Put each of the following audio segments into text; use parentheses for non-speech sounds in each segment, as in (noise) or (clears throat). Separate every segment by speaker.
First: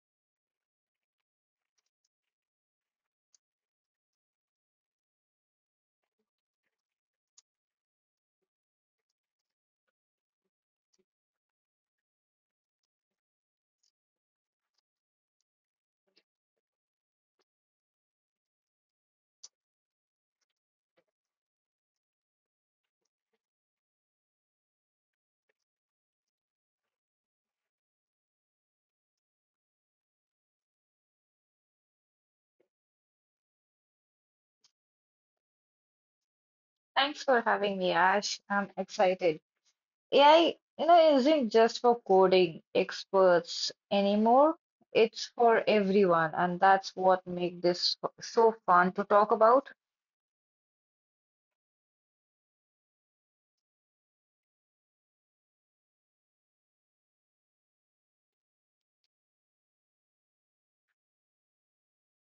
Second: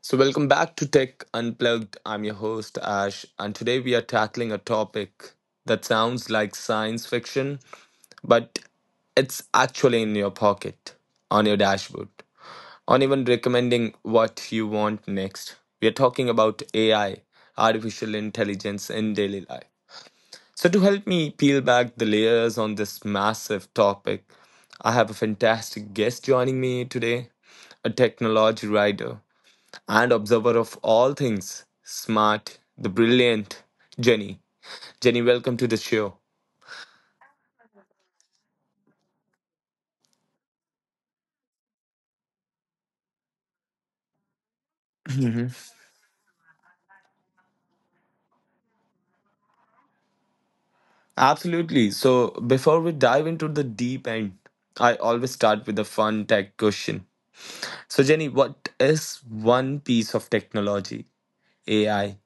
Speaker 1: So, welcome back to Tech Unplugged. I'm your host, Ash, and today we are tackling a topic that sounds like science fiction, but it's actually in your pocket, on your dashboard, on even recommending what you want next. We are talking about AI, artificial intelligence in daily life. So, to help me peel back the layers on this massive topic, I have a fantastic guest joining me today, a technology writer and observer of all things smart, the brilliant Jenny. Jenny, welcome to the show.
Speaker 2: Thanks for having me, Ash. I'm excited. AI, you know, isn't just for coding experts anymore. It's for everyone, and that's what makes so fun to talk about.
Speaker 1: Absolutely. So, before we dive into the deep end, I always start with a fun tech question. So, Jenny, what is one piece of technology, AI,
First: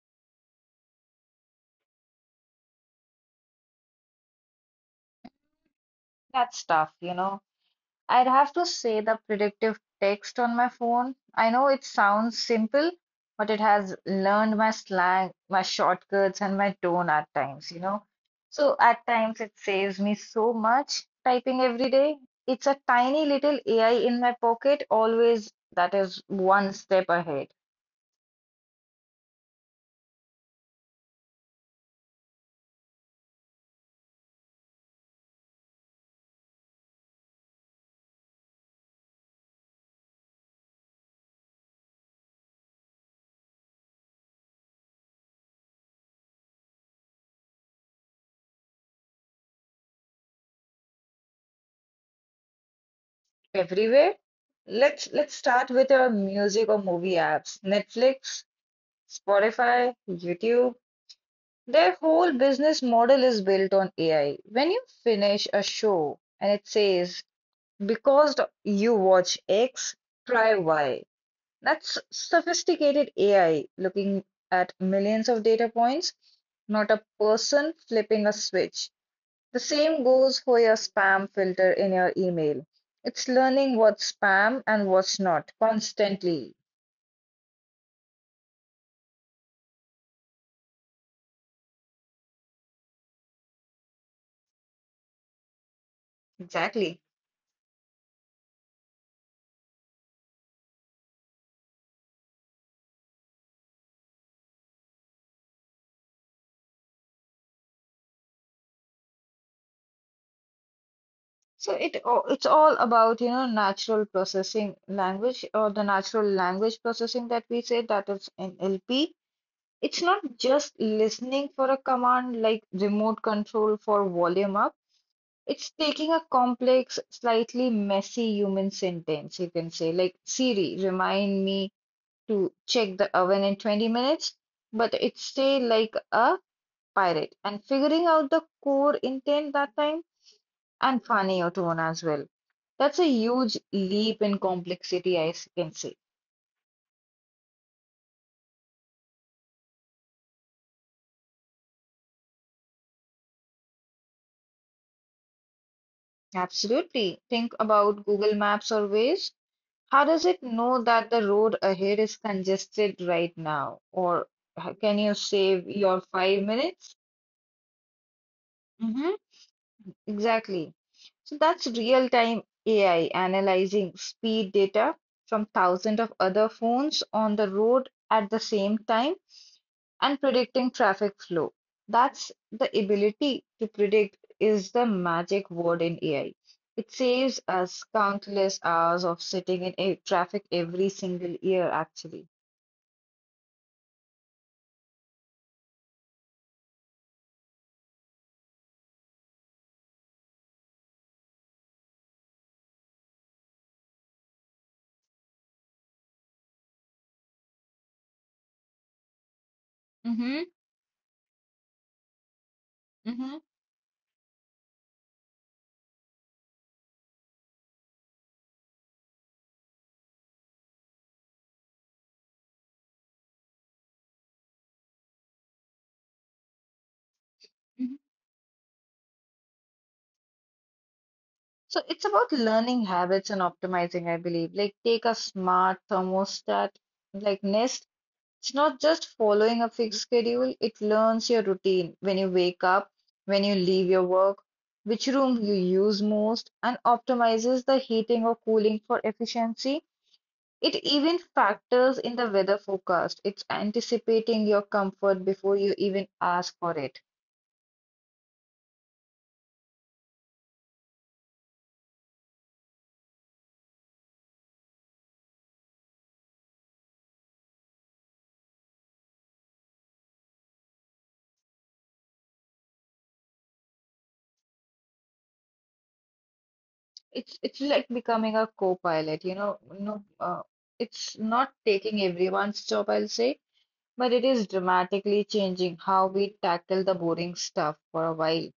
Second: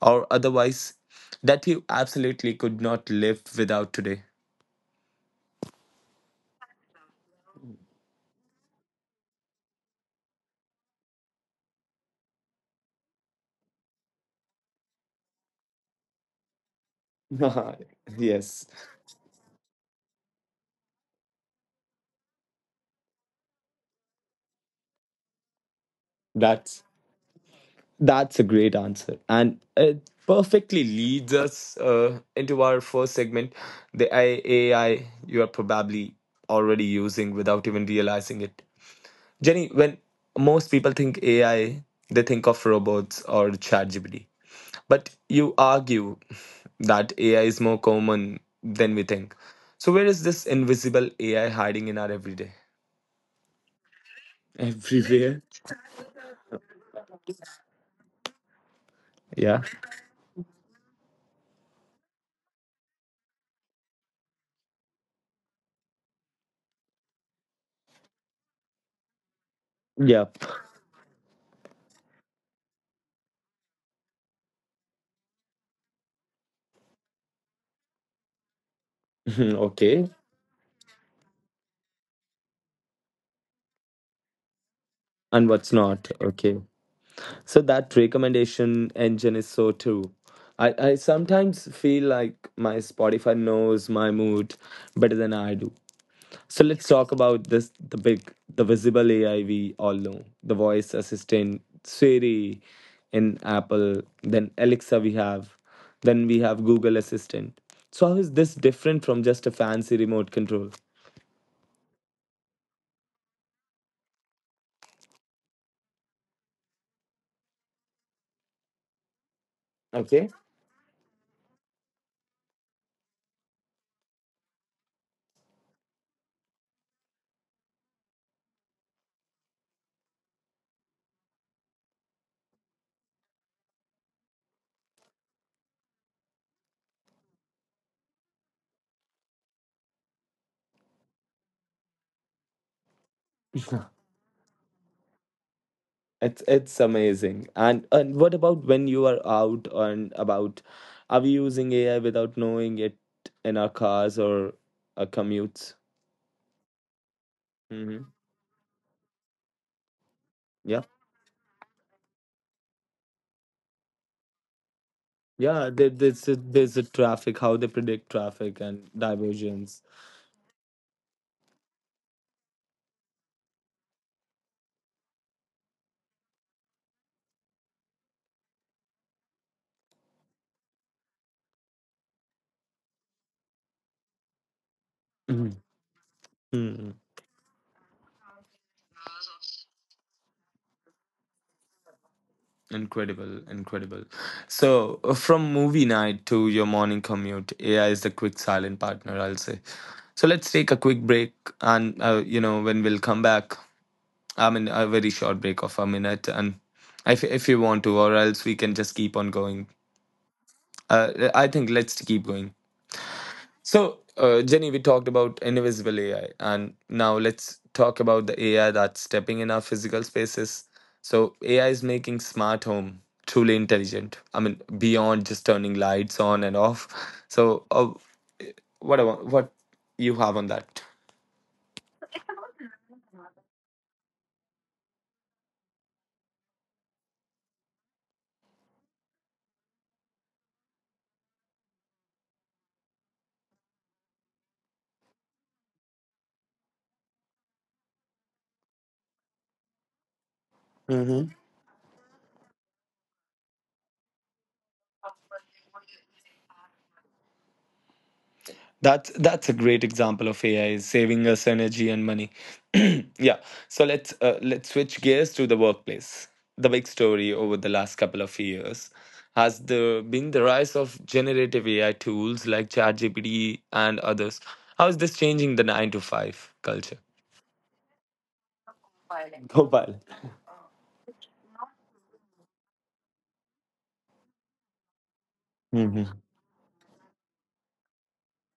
Speaker 1: or otherwise, that you absolutely could not live without today?
Speaker 2: That stuff, you know. I'd have to say the predictive text on my phone. I know it sounds simple, but it has learned my slang, my shortcuts, and my tone at times, you
Speaker 1: (laughs)
Speaker 2: know.
Speaker 1: Yes,
Speaker 2: So at times it saves me so much typing every day. It's a tiny little AI in my pocket, always that is one
Speaker 1: that's
Speaker 2: step ahead
Speaker 1: That's a great answer. And it perfectly leads us into our first segment, the AI you are probably already using without even realizing it. Jenny, when most people think AI, they think of robots or ChatGPT. But you argue that AI is more common than we think. So, where is this invisible AI hiding in our everyday?
Speaker 2: everywhere. Let's
Speaker 1: Everywhere.
Speaker 2: start with our music or movie apps. Netflix,
Speaker 1: Yeah.
Speaker 2: Spotify, YouTube. Their whole business model is built on AI. When you finish a show and it says, because you watch X,
Speaker 1: Yep.
Speaker 2: try Y. That's sophisticated AI looking at millions of data points, not a person flipping a switch. The
Speaker 1: (laughs) Okay.
Speaker 2: same goes for your spam filter in your email. It's learning what's spam and what's
Speaker 1: And
Speaker 2: not
Speaker 1: what's not?
Speaker 2: constantly.
Speaker 1: Okay. So that recommendation engine is so true. I sometimes feel like my Spotify knows my mood better than I do. So let's
Speaker 2: Exactly.
Speaker 1: talk about this the big, the visible AI we all know. The voice assistant Siri in Apple, then Alexa we have, then we have Google Assistant. So how is this different from just a fancy remote control?
Speaker 2: So it's all about, you know, natural processing language or the natural language processing that we say that is NLP. It's not
Speaker 1: Okay.
Speaker 2: just listening for a command like remote control for volume up. It's taking a complex, slightly messy human sentence, you can say, like Siri, remind me to check the oven in 20 minutes, but it's say like a pirate and figuring out the core intent that time and funny or tone as well. That's a huge
Speaker 1: (laughs)
Speaker 2: leap in complexity, can say.
Speaker 1: It's amazing. And what about when you are out and about? Are we using AI without knowing it in our cars or our commutes?
Speaker 2: Absolutely. Think about
Speaker 1: Hmm.
Speaker 2: Google Maps or Waze. How does it know
Speaker 1: Yeah,
Speaker 2: that the road ahead is congested right now? Or can you save
Speaker 1: yeah. There,
Speaker 2: your
Speaker 1: there's a,
Speaker 2: five
Speaker 1: there's a
Speaker 2: minutes?
Speaker 1: traffic. How they predict traffic and
Speaker 2: Hmm.
Speaker 1: diversions.
Speaker 2: Exactly. So that's real-time AI analyzing speed data from thousands of other phones on the road at the same time and predicting traffic flow. That's the ability to predict is the magic
Speaker 1: Mhm.
Speaker 2: word in AI. It
Speaker 1: Mhm.
Speaker 2: saves us countless hours of sitting in a traffic every single year, actually.
Speaker 1: Incredible, incredible. So from movie night to your morning commute, AI is the quick silent partner, I'll say. So let's take a quick break, and you know when we'll come back, I mean, a very short break of a minute, and if you want to, or else we can just keep on going.
Speaker 2: Mm-hmm.
Speaker 1: I think let's keep going.
Speaker 2: Mm-hmm.
Speaker 1: So, Jenny, we talked about invisible AI, and now let's talk about the AI that's stepping in our physical spaces. So, AI is making smart home truly intelligent. I mean, beyond just turning lights on and off. So,
Speaker 2: hmm
Speaker 1: what you have on that?
Speaker 2: So it's about learning habits and optimizing, I believe. Like take a smart thermostat like Nest. It's not just following a fixed schedule, it learns your routine when you wake up, when you leave your work, which room you use most, and optimizes the heating or cooling for efficiency. It even factors in the weather forecast. It's anticipating your comfort before you even ask for it.
Speaker 1: That's a great example of AI is saving us energy and money. (clears throat) Yeah. So let's switch gears to the workplace. The big story over the last couple of years has the been the rise of generative AI tools like ChatGPT and others. How is this changing the nine to five culture?
Speaker 2: It's like becoming a co-pilot, you know, no, it's not taking everyone's job, I'll say, but it is dramatically changing
Speaker 1: Mm-hmm.
Speaker 2: how we tackle the boring stuff for a while.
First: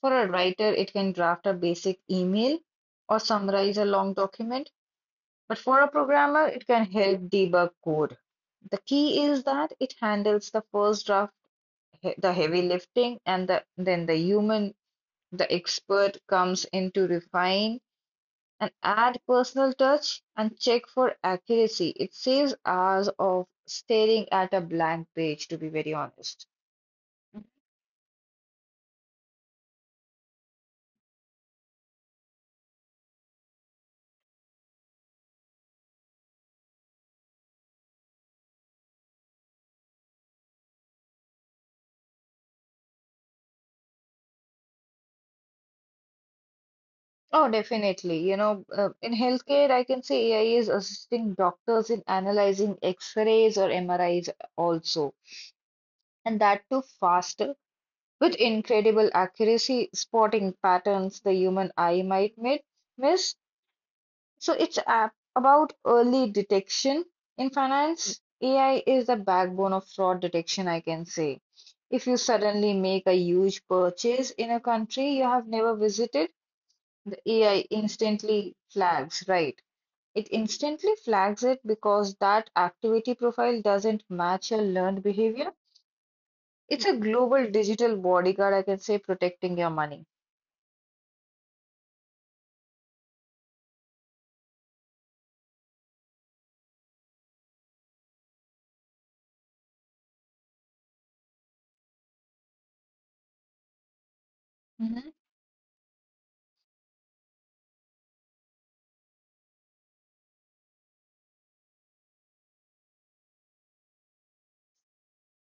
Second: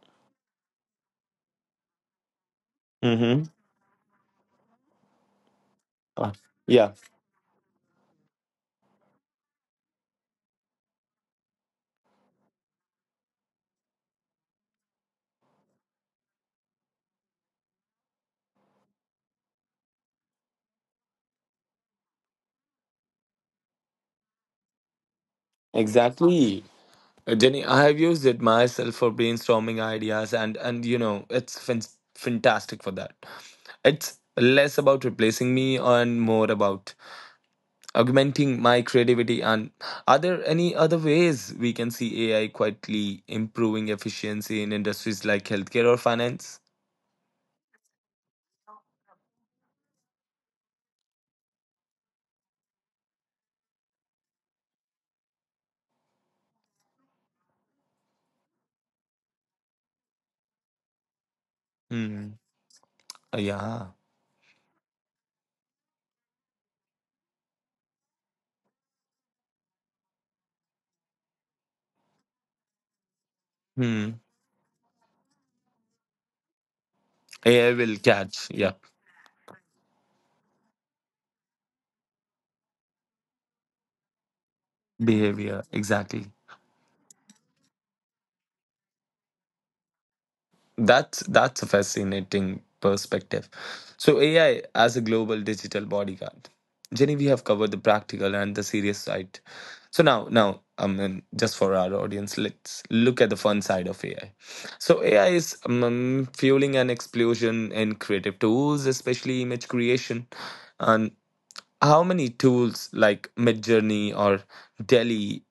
Speaker 2: For a writer, it can draft a basic email or
Speaker 1: Mm-hmm.
Speaker 2: summarize a long document, but for a programmer, it can
Speaker 1: Yeah.
Speaker 2: help debug code. The key is that it handles the first draft, the heavy lifting, and then the human, the expert comes in to refine and add personal touch and check for accuracy. It saves hours of staring at a blank page, to be very honest.
Speaker 1: Exactly. Jenny, I have used it myself for brainstorming ideas, and and it's fantastic for that. It's less about replacing me and more about augmenting my creativity. And are there any other ways we can see AI quietly improving efficiency in industries like healthcare or finance?
Speaker 2: Oh, definitely. You know, in healthcare, I can say AI is assisting doctors in analyzing X-rays or MRIs also, and that too faster with incredible accuracy, spotting patterns the human eye might
Speaker 1: Hmm.
Speaker 2: miss.
Speaker 1: Yeah.
Speaker 2: So about early detection. In finance, AI is the backbone of fraud detection, I can say. If you suddenly make a huge
Speaker 1: Hmm.
Speaker 2: purchase in a country you have never visited, the AI
Speaker 1: AI will catch.
Speaker 2: instantly
Speaker 1: Yeah.
Speaker 2: flags, right? It instantly flags it because that activity profile doesn't match your learned behavior.
Speaker 1: Behavior. Exactly.
Speaker 2: It's a global digital bodyguard, I can say, protecting your money.
Speaker 1: That's a fascinating perspective. So AI as a global digital bodyguard. Jenny, we have covered the practical and the serious side. So I mean, just for our audience, let's look at the fun side of AI. So
Speaker 2: Mhm.
Speaker 1: AI is fueling an explosion in creative tools, especially image creation. And how many tools like Midjourney or Delhi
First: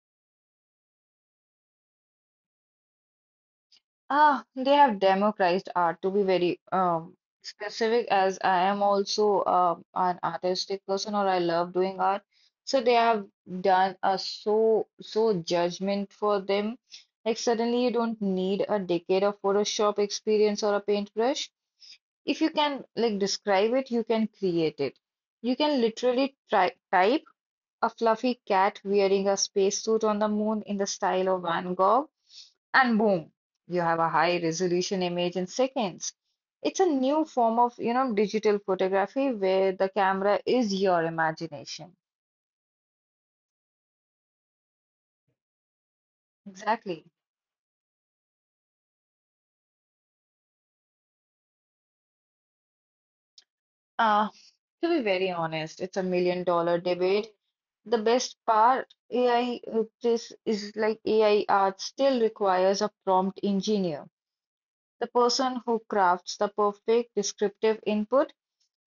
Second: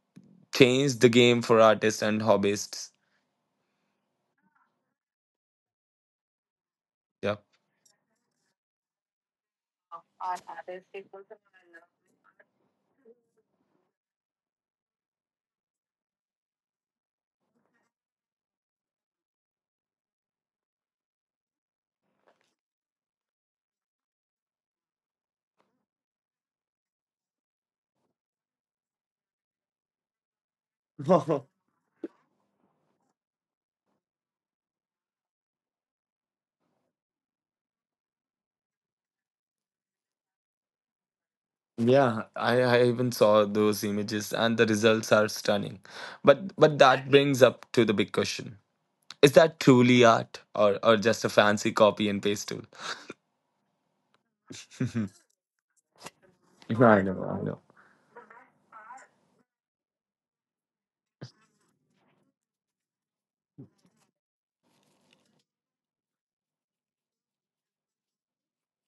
Speaker 1: changed the game for artists and hobbyists?
Speaker 2: Ah, they have democratized art to be very
Speaker 1: Yeah.
Speaker 2: specific, as I am also an artistic person or I love doing art. So they have done a so judgment for them. Like suddenly you don't need a decade of Photoshop experience or a paintbrush. If you can like describe it, you can create it. You can literally try type a fluffy cat wearing a spacesuit on the moon in the style of
Speaker 1: (laughs)
Speaker 2: Van Gogh, and boom, you have a high resolution image in seconds. It's a new form of, you know, digital photography where the camera is your imagination.
Speaker 1: Yeah, I even saw those images and the results are stunning. But
Speaker 2: Exactly.
Speaker 1: that brings up to the big question. Is that truly art or just a fancy copy and paste tool?
Speaker 2: Uh, to be very honest, it's a million dollar
Speaker 1: I know,
Speaker 2: debate.
Speaker 1: I know.
Speaker 2: The best part, AI uh, this is like AI art still requires a prompt engineer. The person who crafts the perfect descriptive input,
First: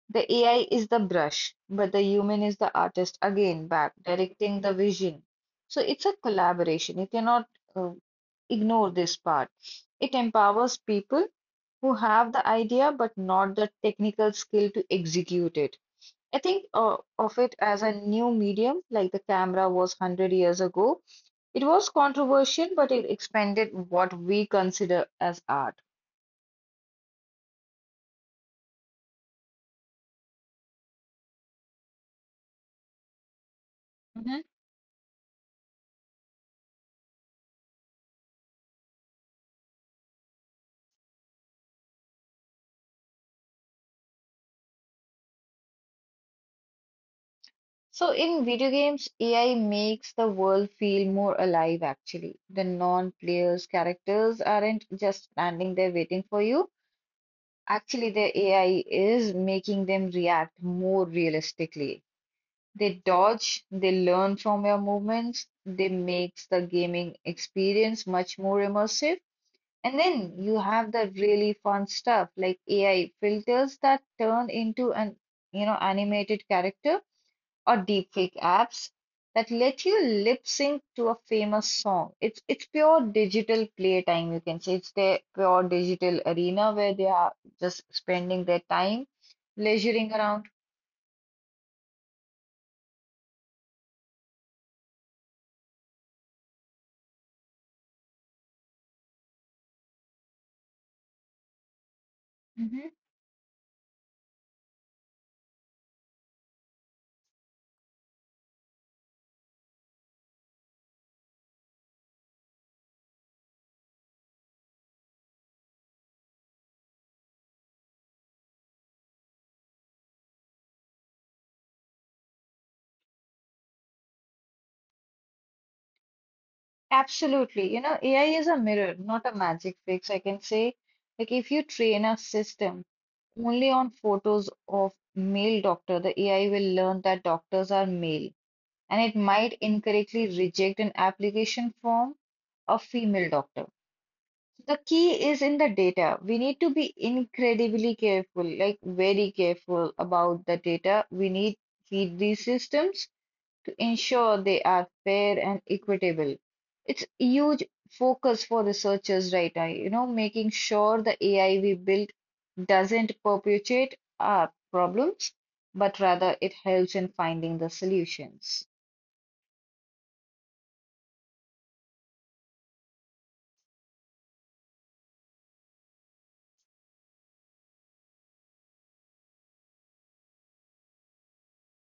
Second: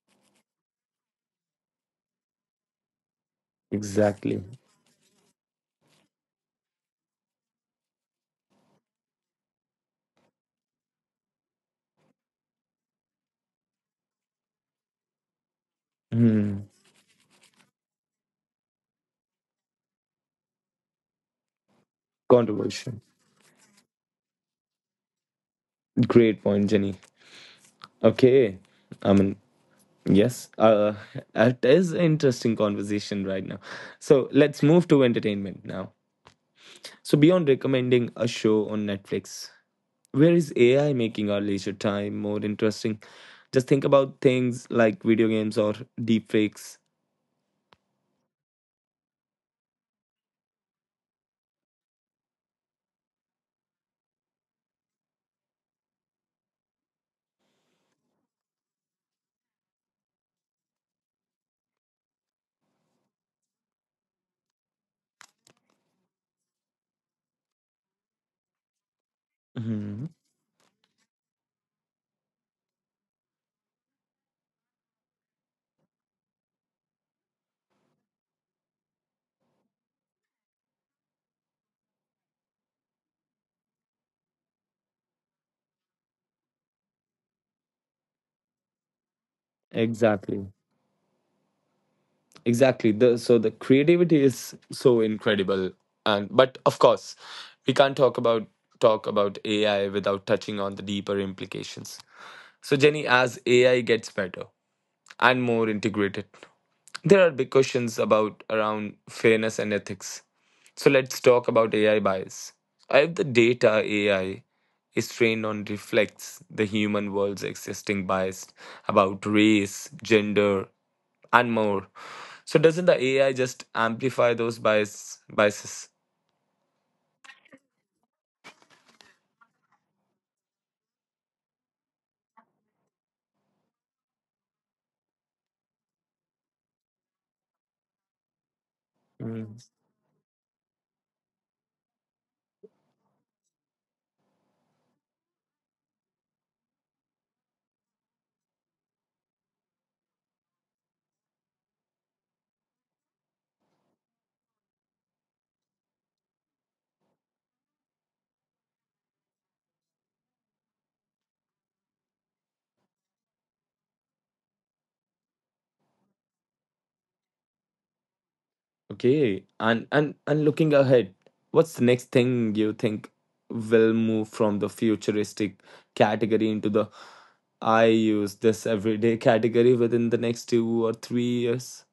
Speaker 2: the AI is the brush, but the human is the artist again back
Speaker 1: Exactly.
Speaker 2: directing the vision. So it's a collaboration. You cannot uh, ignore this part. It empowers people who have the idea but not the technical skill to execute it. I
Speaker 1: Hmm.
Speaker 2: think of it as a new medium, like the camera was 100 years ago. It was controversial, but
Speaker 1: Controversial.
Speaker 2: it expanded what we consider as art.
Speaker 1: Great point, Jenny. Okay. I mean, yes. (laughs) It is interesting conversation right now. So
Speaker 2: Mhm.
Speaker 1: let's move to entertainment now. So, beyond recommending a show on Netflix, where is AI making our leisure time more interesting? Just think about things like video games or deepfakes.
Speaker 2: So, in video games, AI makes the world feel more alive actually. The non-players characters aren't just standing there waiting for you. Actually, the AI is making them react more realistically. They dodge, they learn from your movements, they makes the gaming experience much more immersive. And
Speaker 1: Mhm.
Speaker 2: then you have the really fun stuff like AI filters that turn into an, you know, animated character or deepfake apps that let you lip sync to a famous song. It's pure digital playtime, you can say. It's their pure digital arena where they are just spending their time leisuring around.
Speaker 1: Exactly. Exactly. So the creativity is so incredible, and but of course, we can't talk about AI without touching on the deeper implications. So
Speaker 2: Mm-hmm.
Speaker 1: Jenny, as AI gets better and more integrated, there are big questions about around fairness and ethics. So let's talk about AI bias. If the data AI is trained on reflects the human world's existing bias about race, gender, and more. So doesn't the AI just amplify those biases?
Speaker 2: Absolutely. You know, AI is a mirror, not a magic fix, I can say. Like, if you train a system only on photos of male doctor, the AI will learn that doctors are male, and it
Speaker 1: Mm.
Speaker 2: might incorrectly reject an application from a female doctor. The key is in the data. We need to be incredibly careful, like very careful about the data we need feed these systems to ensure they are fair and equitable. It's a huge focus for researchers right now, you know, making sure the AI we build doesn't perpetuate our problems, but rather it helps in finding the solutions.
Speaker 1: Okay. And looking ahead, what's the next thing you think will move from the futuristic category into the I use this everyday category within the next 2 or 3 years.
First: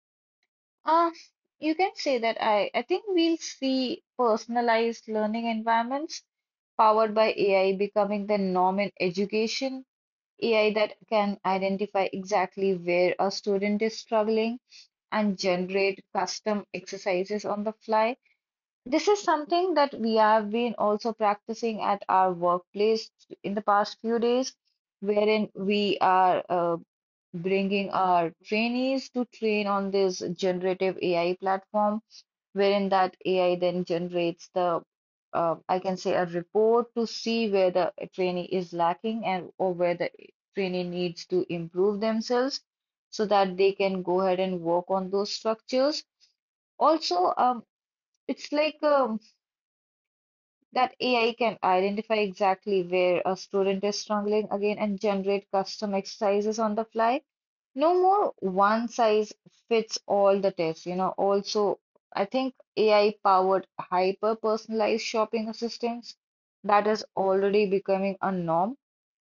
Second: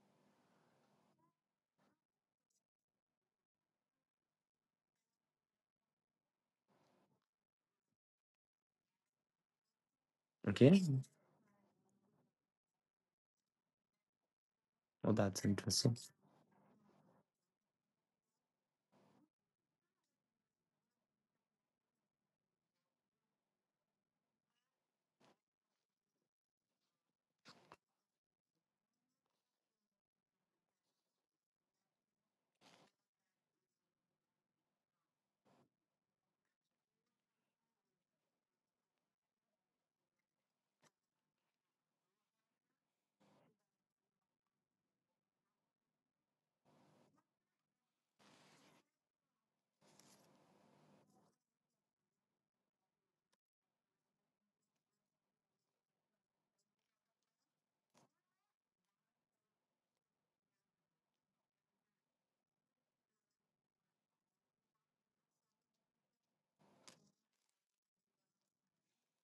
Speaker 2: Uh, you can say that I think we'll see personalized learning environments powered by AI becoming the norm in education, AI that
Speaker 1: Okay.
Speaker 2: can identify exactly where a student is struggling
Speaker 1: Oh,
Speaker 2: and
Speaker 1: that's interesting.
Speaker 2: generate custom exercises on the fly. This is something that we have been also practicing at our workplace in the past few days, wherein we are bringing our trainees to train on this generative AI platform wherein that AI then generates the, I can say, a report to see where the trainee is lacking and or where the trainee needs to improve themselves so that they can go ahead and work on those structures. Also, it's like that AI can identify exactly where a student is struggling again and generate custom exercises on the fly no more one size fits all the tests. Also, I think AI powered hyper personalized shopping assistance that is already becoming a norm,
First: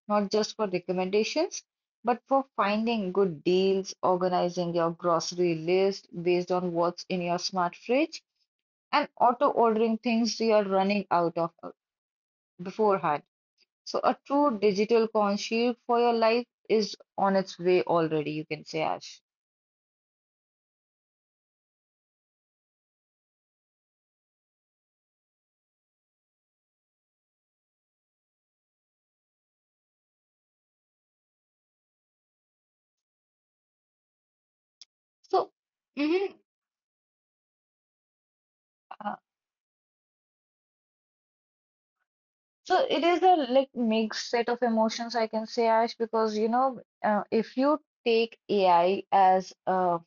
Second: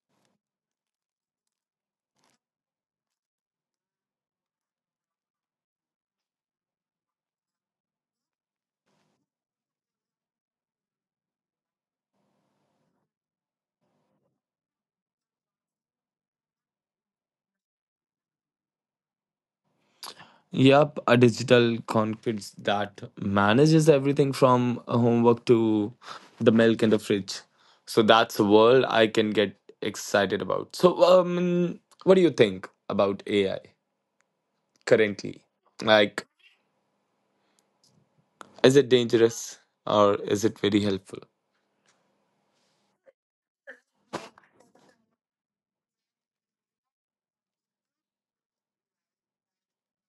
Speaker 2: not just for recommendations, but for finding good deals, organizing your grocery list based on what's in your smart fridge, and auto ordering things you are running out of beforehand. So, a true digital concierge for your life is on its way already, you can say, Ash.
Speaker 1: Yep, a digital cockpit that manages everything from homework to the milk in the fridge. So that's a world I can get excited about. So, what do you think about AI currently?
Speaker 2: So,
Speaker 1: Like,
Speaker 2: mhm,
Speaker 1: is it
Speaker 2: uh,
Speaker 1: dangerous or is it very helpful?
Speaker 2: so it is a like mixed set of emotions, I can say, Ash, because you know, if you take AI as a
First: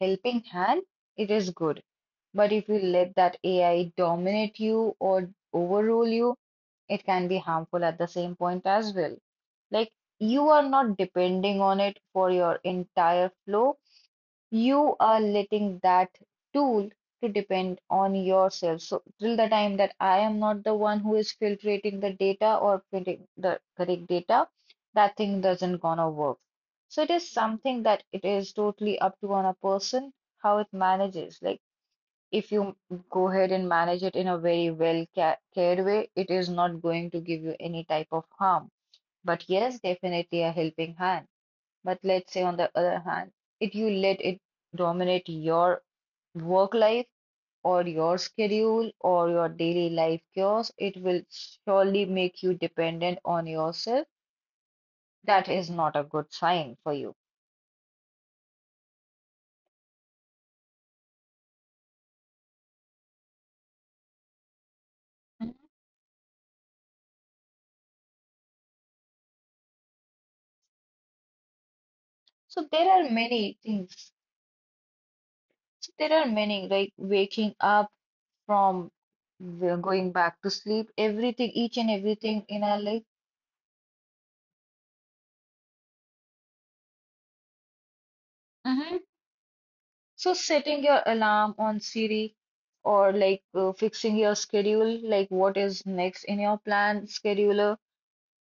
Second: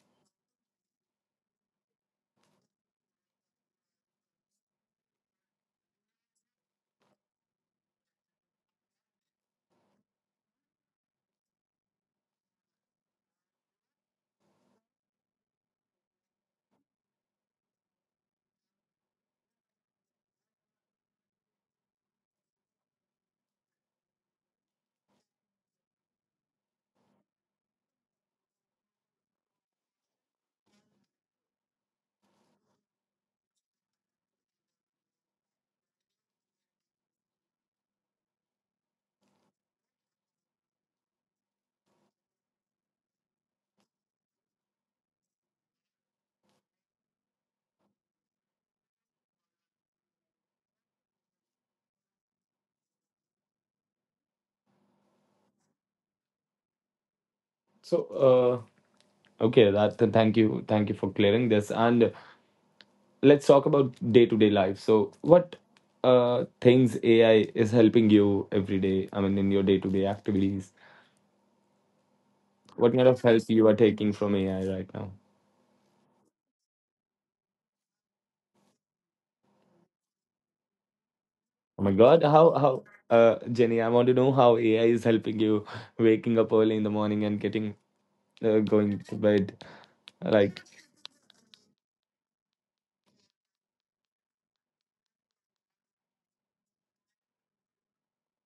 Speaker 2: helping hand, it is good. But if you let that AI dominate you or overrule you, it can be harmful at the same point as well. Like you are not depending on it for your entire flow. You are letting that tool to depend on yourself. So till the time that I am not the one who is filtering the data or printing the correct data, that thing doesn't gonna work. So it is something that it is totally up to on a person how it manages. Like if you go ahead and manage it in a very well ca cared way, it is not going to give you any type of harm. But yes, definitely a helping hand. But let's say, on the other hand, if you let it dominate your work life or your schedule or your daily life chaos, it will surely make you dependent on yourself. That is not a good sign for you.
Speaker 1: So, okay, thank you for clearing this. And let's talk about day to day life. So,
Speaker 2: Mhm.
Speaker 1: what things AI is helping you every day? I mean, in your day to day activities,
Speaker 2: So there
Speaker 1: what kind
Speaker 2: are
Speaker 1: of help
Speaker 2: many
Speaker 1: you are
Speaker 2: things.
Speaker 1: taking from AI right now?
Speaker 2: So there are many, like waking up from going back to sleep, everything, each
Speaker 1: Oh
Speaker 2: and
Speaker 1: my God,
Speaker 2: everything in our
Speaker 1: how
Speaker 2: life.
Speaker 1: Jenny? I want to know how AI is helping you waking up early in the morning and getting
Speaker 2: Mhm.
Speaker 1: going to bed.
Speaker 2: So
Speaker 1: Like,
Speaker 2: setting your alarm on Siri or like fixing your schedule, like what is next in your plan scheduler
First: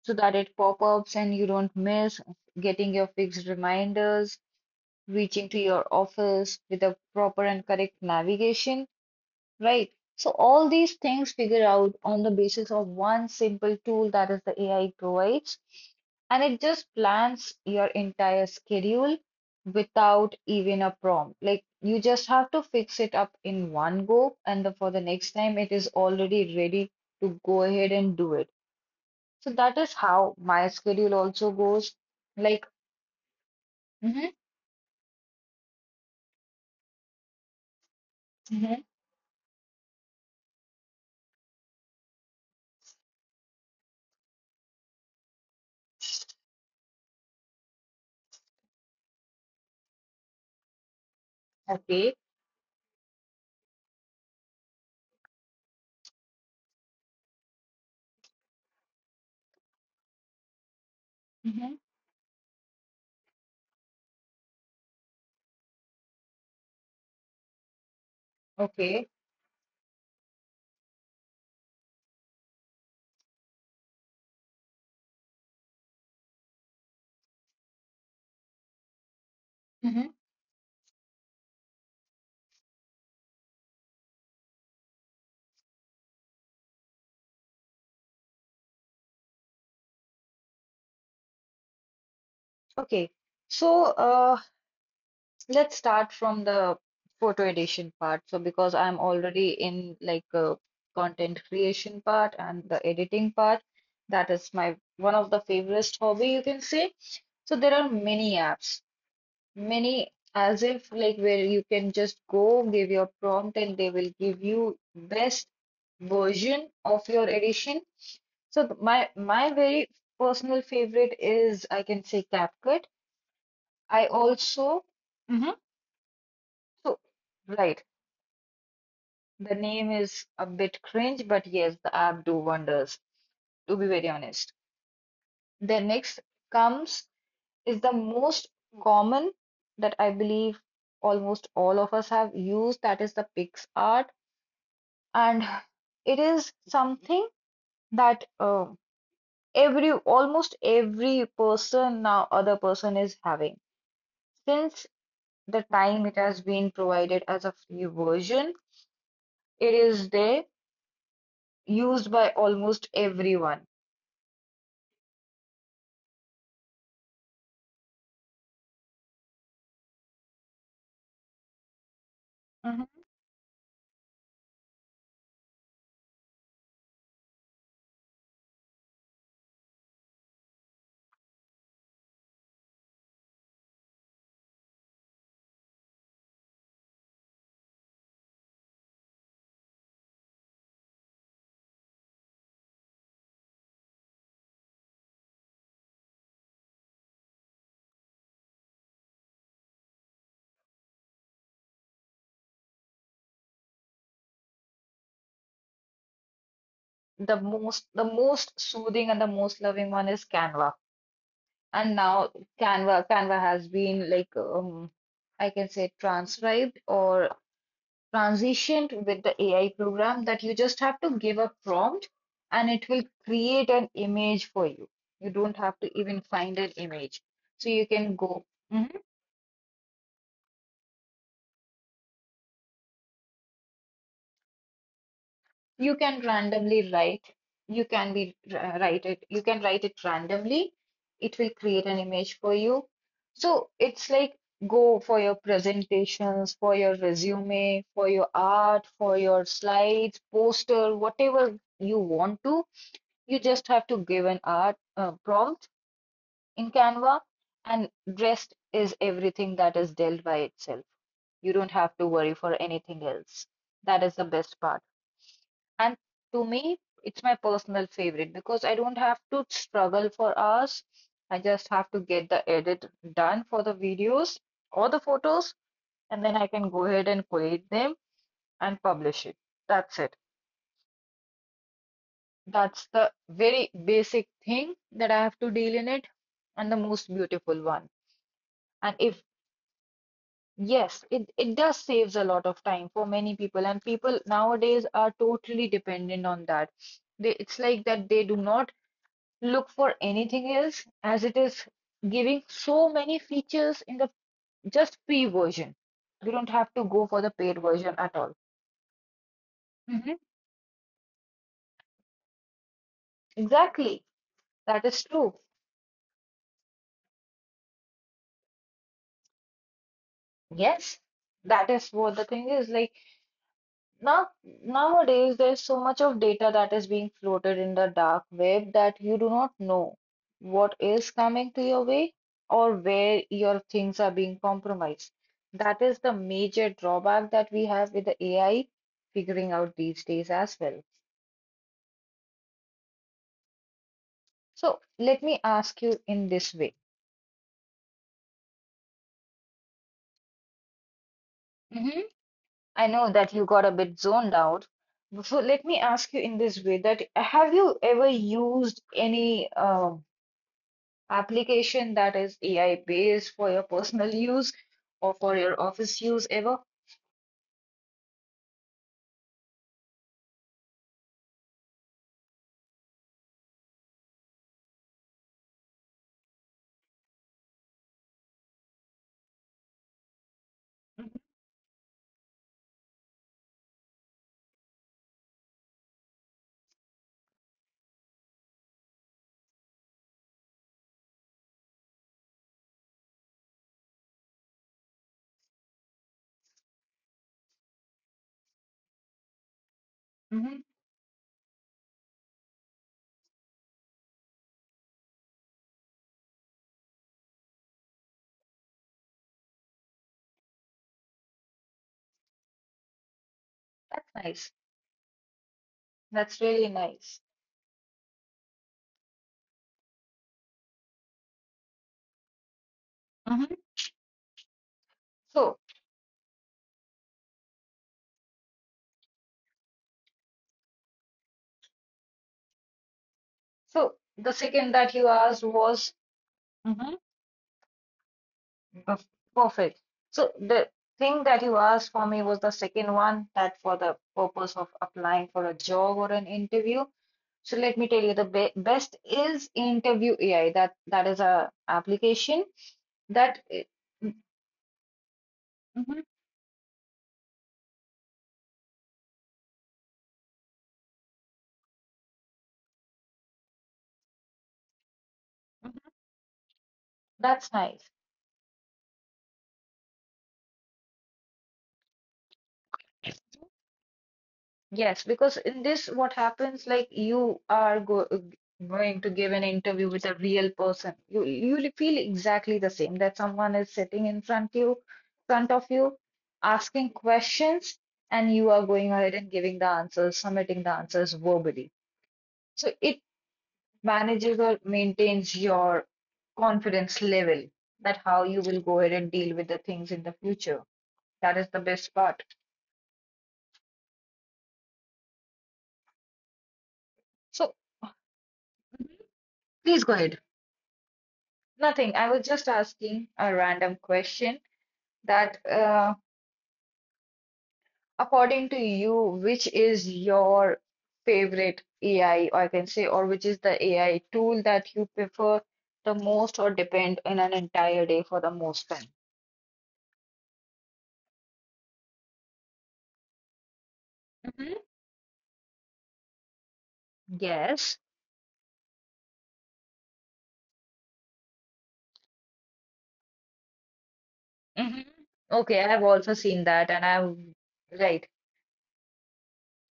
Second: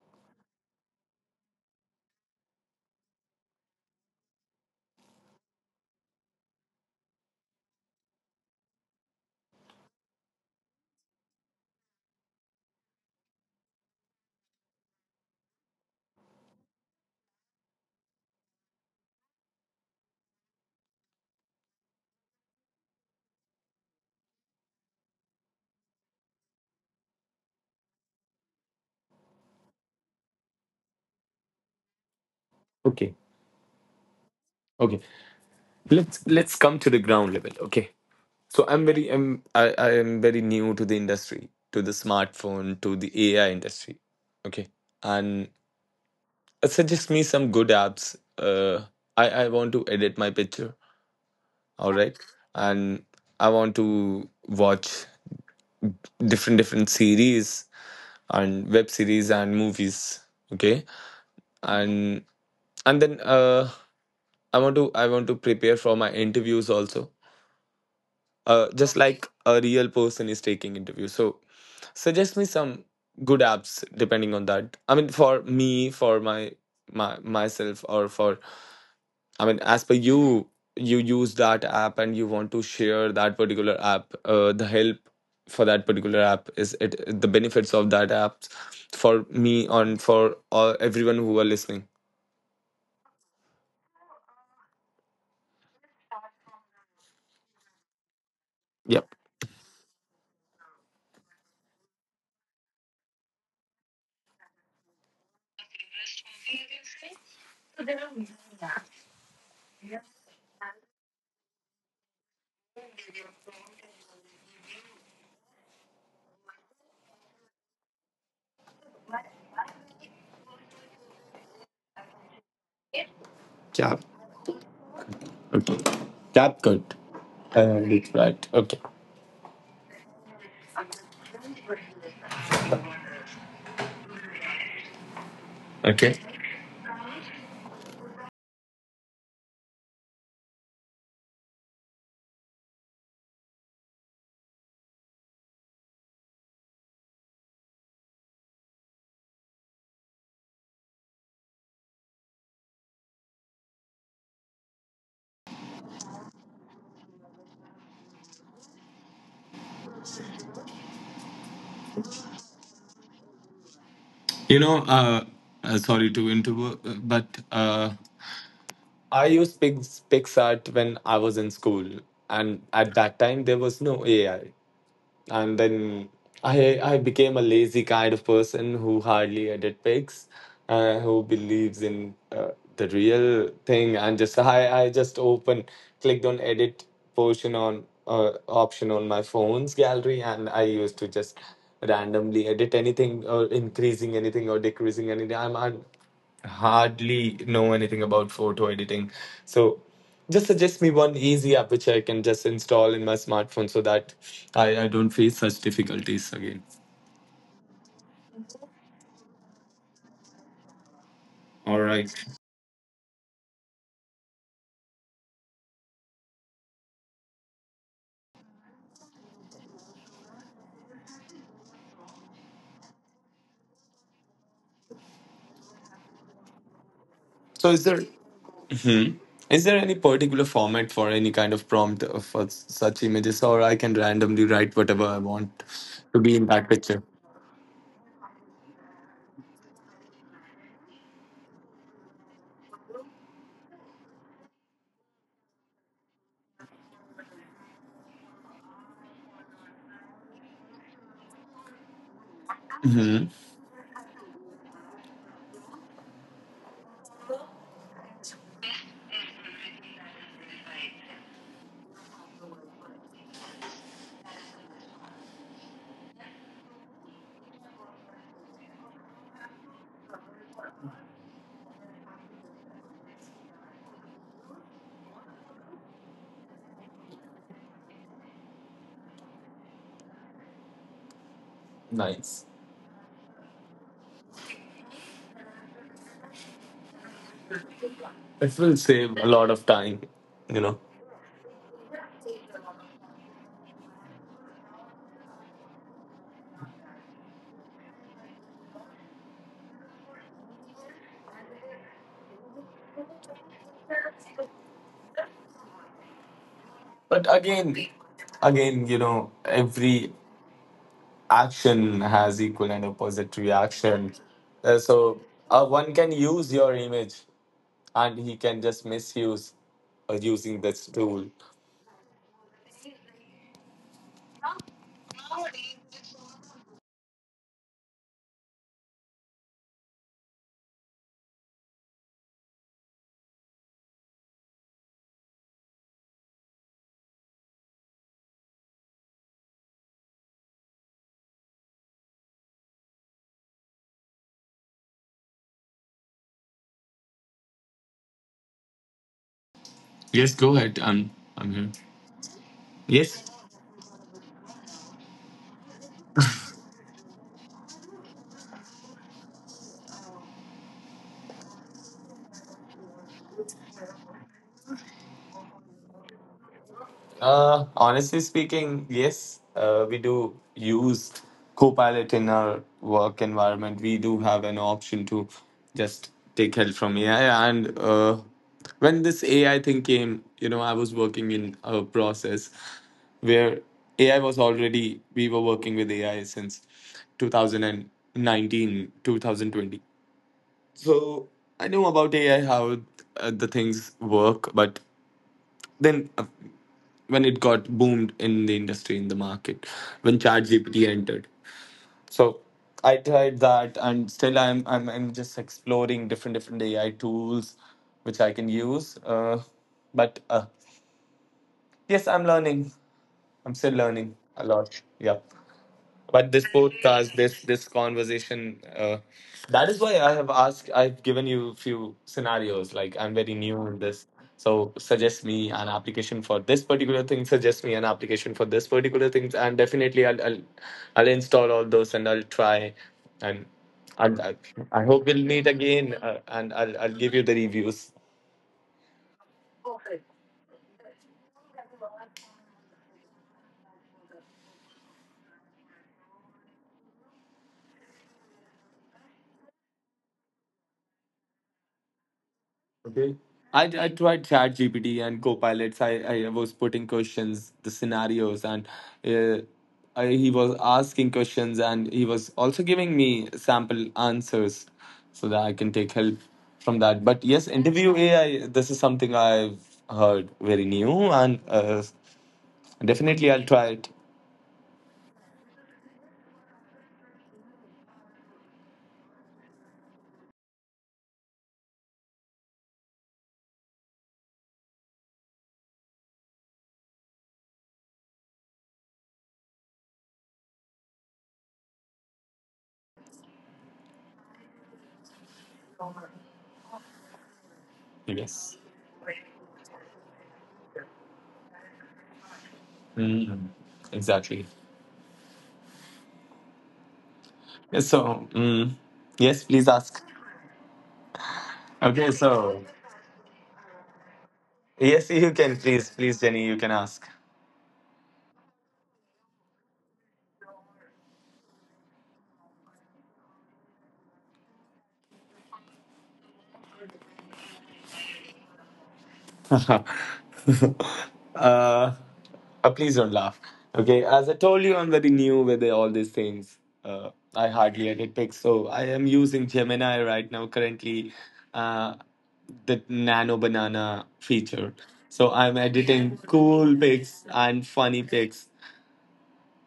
Speaker 2: so that it pop-ups and you don't miss, getting your fixed reminders, reaching to your office with a proper and correct navigation. Right. So all these things figure out on the basis of one simple tool that is the AI provides, and it just plans your entire schedule without even a prompt. Like you just have to fix it up in one go, and for the next time it is already ready to go ahead and do it. So that is how my schedule also goes. Like,
Speaker 1: okay,
Speaker 2: mm-hmm,
Speaker 1: okay, let's come to the ground level. Okay, so
Speaker 2: hmm
Speaker 1: I am very new to the industry, to the smartphone, to the AI industry. Okay, and suggest me some good apps. I want to edit my picture. All
Speaker 2: okay,
Speaker 1: right, and I want to watch different series and web series and movies. Okay,
Speaker 2: mm-hmm,
Speaker 1: and and then I want to prepare for my interviews also. Just,
Speaker 2: okay,
Speaker 1: okay, like a real person is taking interviews. So suggest me some good apps depending on that. I mean, for me, for my myself, or for, I mean, as per
Speaker 2: mm-hmm,
Speaker 1: you, you use that app and you want to share that particular app. The help for that particular app is it the benefits of that app for me and for all, everyone who are listening.
Speaker 2: okay. So, uh. Let's start from the photo edition part. So because I'm
Speaker 1: Yep.
Speaker 2: already in like content creation part and the editing part, that is my one of the favorite hobby you can say. So there are many apps, many as if like where you can just go give your prompt and they will give you best version of your edition. So my very personal favorite is I can say CapCut.
Speaker 1: Jab.
Speaker 2: I also Mhm.
Speaker 1: Okay. Jab.
Speaker 2: so
Speaker 1: Good. I
Speaker 2: right.
Speaker 1: heard right. Okay.
Speaker 2: The name is a bit cringe, but yes, the app do wonders, to be very honest. Then next
Speaker 1: Okay.
Speaker 2: comes is the most common that I believe almost all of us have used, that is the PixArt. And it is something that every almost every person now other person is having. Since the time it has been provided as a free version, it is there used by almost everyone.
Speaker 1: You know, sorry to interrupt, but uh, I used PixArt when I was in school, and at that time there was no AI. And then I became a lazy kind of person who hardly edit pics, who believes in the real thing, and just I just open clicked on edit portion on option on my phone's gallery, and I used to just randomly edit anything or increasing anything or decreasing anything. I'm hardly know anything about photo editing. So just suggest me one easy app which I can just install in my smartphone so that I don't face such difficulties again.
Speaker 2: The most soothing and the most loving one is Canva.
Speaker 1: All
Speaker 2: And
Speaker 1: right.
Speaker 2: now Canva has been like I can say transcribed or transitioned with the AI program that you just have to give a prompt and it will create an image for you. You don't have to even find an image. So
Speaker 1: So
Speaker 2: you can go.
Speaker 1: hmm is there any particular format for any kind of prompt for such images, or I can randomly write whatever I want
Speaker 2: You can
Speaker 1: to be in that
Speaker 2: randomly
Speaker 1: picture?
Speaker 2: write, you can be r- write it, you can write it randomly. It will create an image for you. So it's like go for your presentations, for your resume, for your art, for your slides, poster, whatever you want to.
Speaker 1: Hmm.
Speaker 2: You just have to give an art prompt in Canva, and rest is everything that is dealt by itself. You don't have to worry for anything else. That is the best part. And to me, it's my personal favorite because I don't have to struggle for hours. I just have to get the edit done for the videos or the photos, and then I can go ahead and create them and publish it. That's it.
Speaker 1: Nice.
Speaker 2: That's the very basic thing that I have to deal in it, and the most beautiful one.
Speaker 1: It will
Speaker 2: And
Speaker 1: save
Speaker 2: if
Speaker 1: a lot of time, you know.
Speaker 2: yes, it does saves a lot of time for many people, and people nowadays are totally dependent on that. It's like that they do not look for anything else as it is giving so many features in the just free version. You don't have to go for the
Speaker 1: But
Speaker 2: paid
Speaker 1: again,
Speaker 2: version at all.
Speaker 1: again,
Speaker 2: Mhm.
Speaker 1: every action has equal and opposite
Speaker 2: Exactly.
Speaker 1: reaction.
Speaker 2: That
Speaker 1: Uh,
Speaker 2: is
Speaker 1: so
Speaker 2: true.
Speaker 1: uh, one can use your image, and he can just misuse using this
Speaker 2: Yes.
Speaker 1: tool.
Speaker 2: That is what the thing is like. Now, nowadays, there's so much of data that is being floated in the dark web that you do not know what is coming to your way or where your things are being compromised. That is the major drawback that we have with the AI figuring out these days as well. So, let me ask you in this way.
Speaker 1: Yes, go ahead. I'm here.
Speaker 2: hmm I know
Speaker 1: Yes.
Speaker 2: that you got a bit zoned out. So let me ask you in this way that have you ever used any application that is AI based for your personal use or for your office use ever.
Speaker 1: Honestly speaking, yes, we do use Copilot in our work environment. We do have an option to just take help from AI. And when this AI thing came, I was
Speaker 2: Mm-hmm.
Speaker 1: working in a process. Where AI was already, we were working with AI since 2019, 2020. So I knew about AI, how the things work, but then when it got boomed in the industry, in the market, when
Speaker 2: Mm-hmm.
Speaker 1: ChatGPT entered. So I tried that and still I'm just exploring different, different AI tools which I can use. But yes, I'm learning. I'm still
Speaker 2: That's
Speaker 1: learning a
Speaker 2: nice.
Speaker 1: lot. Yeah. But
Speaker 2: That's
Speaker 1: this
Speaker 2: really
Speaker 1: podcast,
Speaker 2: nice.
Speaker 1: this conversation, that is why I have asked. I've given you a few scenarios. Like I'm very
Speaker 2: Mm-hmm.
Speaker 1: new in this, so suggest me
Speaker 2: So,
Speaker 1: an application for this particular thing. Suggest me an application for this particular thing, and definitely I'll install all those and I'll try, and
Speaker 2: so
Speaker 1: and
Speaker 2: the
Speaker 1: I,
Speaker 2: second
Speaker 1: I
Speaker 2: that you
Speaker 1: hope we'll
Speaker 2: asked
Speaker 1: meet
Speaker 2: was
Speaker 1: again, and I'll
Speaker 2: hmm
Speaker 1: I'll give you the reviews.
Speaker 2: perfect. So the thing that you asked for me was the second one that for the purpose of applying for a job or an interview. So let me tell you the be best is interview AI. That is a application
Speaker 1: Okay.
Speaker 2: that
Speaker 1: I tried ChatGPT and Copilots.
Speaker 2: Mhm,
Speaker 1: I was putting questions, the scenarios, and uh, he was asking questions and he was also giving me sample answers so that I can
Speaker 2: mhm.
Speaker 1: take help from that. But yes,
Speaker 2: That's nice.
Speaker 1: interview AI, this is something I've heard very new and definitely I'll try it.
Speaker 2: Yes, because in this, what happens like you are go going to give an interview with a real person. You will feel exactly the same that someone is sitting in front of you, asking questions, and you are going ahead and giving the answers, submitting the answers verbally. So it manages or maintains your confidence level that how you will
Speaker 1: Yes.
Speaker 2: go ahead and deal with the things in the future. That is the best part.
Speaker 1: Mm, exactly.
Speaker 2: So
Speaker 1: Yes, so, yes, please
Speaker 2: please go
Speaker 1: ask.
Speaker 2: ahead. Nothing. I
Speaker 1: Okay,
Speaker 2: was just
Speaker 1: so,
Speaker 2: asking a random question
Speaker 1: yes, you
Speaker 2: that,
Speaker 1: can,
Speaker 2: uh,
Speaker 1: please, please, Jenny, you can ask.
Speaker 2: according to you, which is your favorite AI, or I can say, or which is the AI tool that you prefer the most or depend in an entire day for the most time?
Speaker 1: (laughs) uh, uh, Please don't laugh. Okay, as I
Speaker 2: hmm
Speaker 1: told you, I'm very new with all these things. I
Speaker 2: Yes.
Speaker 1: hardly edit pics, so I am using Gemini right now currently, uh, the nano banana feature.
Speaker 2: hmm
Speaker 1: So I'm
Speaker 2: Okay, I've also
Speaker 1: editing
Speaker 2: seen that,
Speaker 1: cool
Speaker 2: and I've
Speaker 1: pics and
Speaker 2: right.
Speaker 1: funny pics,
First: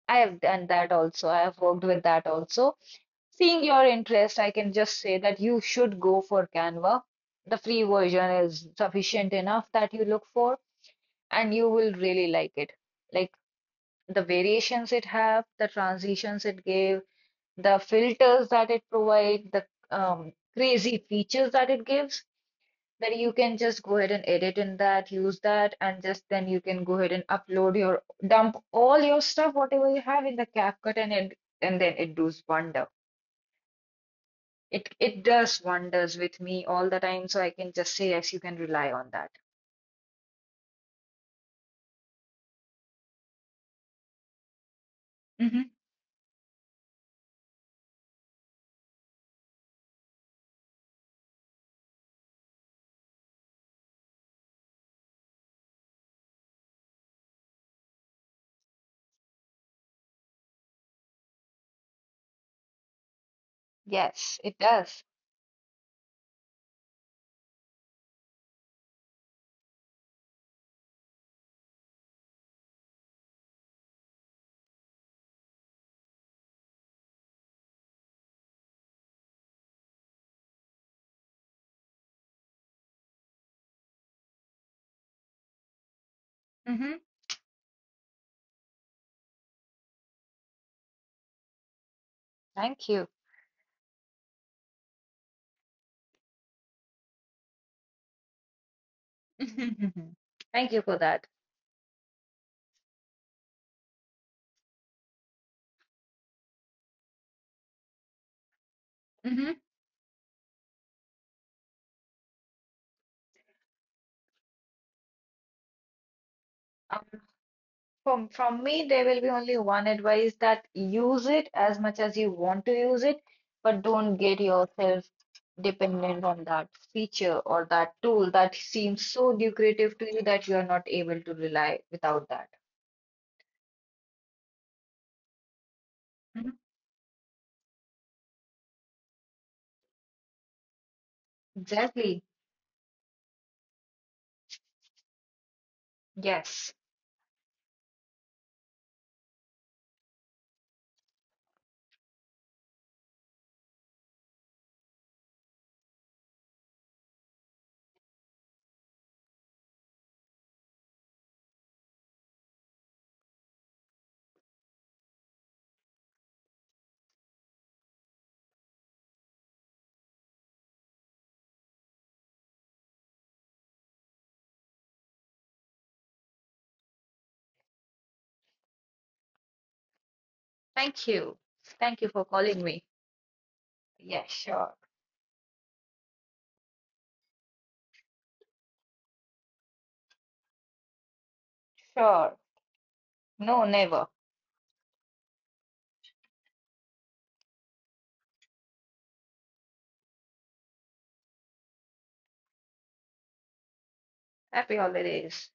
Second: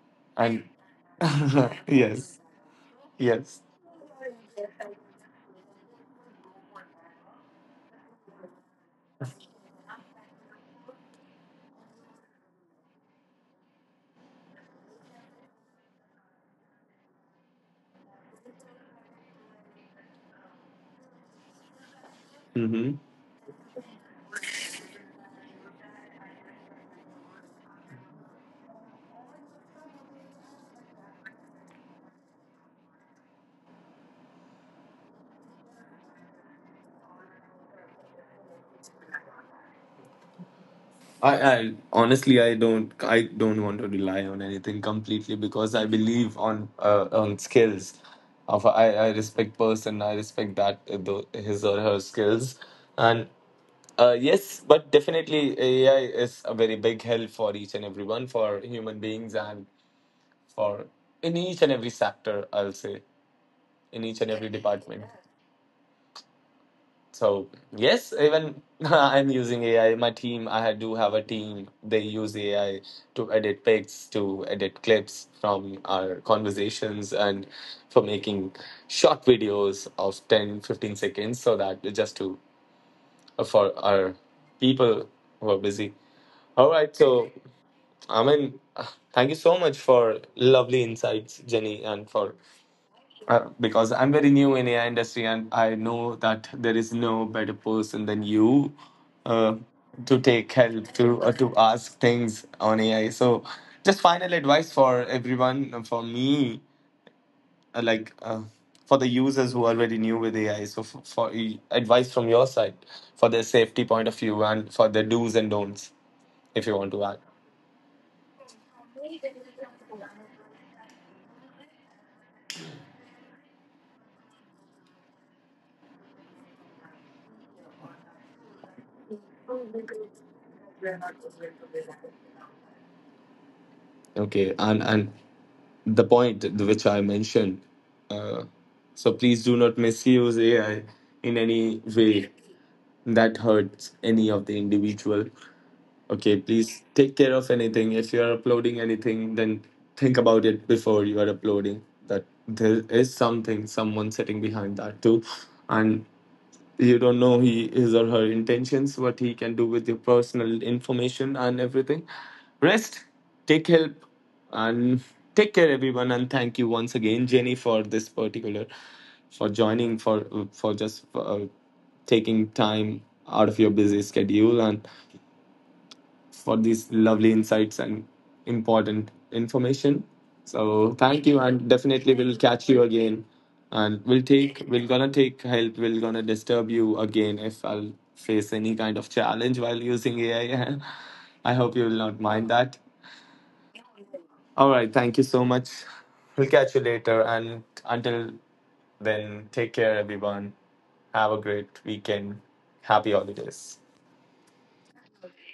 Speaker 2: I have
Speaker 1: and
Speaker 2: done that
Speaker 1: (laughs)
Speaker 2: also. I have worked with that
Speaker 1: yes,
Speaker 2: also.
Speaker 1: yes.
Speaker 2: Seeing your interest, I can just say that you should go for Canva. The free version is sufficient enough that you look for, and you will really like it. Like the variations it have, the transitions it gave, the filters that it provide, the crazy features that it gives,
Speaker 1: Mm-hmm.
Speaker 2: that you can just go ahead and edit in that, use that, and just then you can go ahead and upload your, dump all your stuff, whatever you have in the CapCut, and it, and then it does wonder. It does wonders with me all the time, so I can just say yes, you can rely on that.
Speaker 1: I honestly I don't want to rely on anything completely
Speaker 2: Hmm.
Speaker 1: because I believe on skills. Of, I respect person, I respect that his or her skills and yes but definitely AI is a very big help for each and everyone for human beings and for in each and every sector, I'll say, in each and
Speaker 2: Yes,
Speaker 1: every
Speaker 2: it does.
Speaker 1: department. So yes, even (laughs) I'm using AI. My team, I do have a team. They use AI to edit pics, to edit clips from our conversations, and for making short videos of 10, 15 seconds, so that just to for our people who are busy. All
Speaker 2: Hmm.
Speaker 1: right, so I mean, (sighs) thank you so much for lovely insights, Jenny, and for
Speaker 2: Thank you.
Speaker 1: because I'm very new in AI industry and I know that there is no better person than you uh, to
Speaker 2: (laughs)
Speaker 1: take
Speaker 2: Thank you
Speaker 1: help
Speaker 2: for that.
Speaker 1: to ask things on AI. So, just final advice for everyone for me, uh, like uh, for the users
Speaker 2: hmm
Speaker 1: who are very new with AI. So, for advice from your side for their safety point of view and for their do's and don'ts, if you want
Speaker 2: Um,
Speaker 1: to add.
Speaker 2: from me, there will be only one advice that use it as much as you want to use it, but don't get yourself dependent on that feature or that tool that seems so lucrative to you that you are not able to rely without that.
Speaker 1: Okay, and the point
Speaker 2: Mhm.
Speaker 1: which I mentioned. Uh, so please do not misuse AI in any
Speaker 2: Exactly.
Speaker 1: way that hurts any of the individual. Okay,
Speaker 2: Yes.
Speaker 1: please take care of anything. If you are uploading anything, then think about it before you are uploading. That there is something, someone sitting behind that too, and you don't know he his or her intentions what he can do with your personal information and everything. Rest, take help, and take care, everyone, and thank you once again, Jenny, for this particular, for joining, for just taking time out of your busy schedule and for these lovely insights and important information. So
Speaker 2: Thank
Speaker 1: thank
Speaker 2: you.
Speaker 1: you, and
Speaker 2: Thank you
Speaker 1: definitely
Speaker 2: for
Speaker 1: we'll
Speaker 2: calling
Speaker 1: catch you
Speaker 2: me.
Speaker 1: again. And
Speaker 2: Yeah, sure.
Speaker 1: we're gonna take help. We're gonna disturb you again if I'll face any kind of challenge while using AI. I (laughs) I hope you will not
Speaker 2: Sure.
Speaker 1: mind that.
Speaker 2: No, never.
Speaker 1: All right, thank you so much. We'll catch you later, and until then, take care, everyone. Have a great weekend. Happy holidays.
Speaker 2: Happy holidays.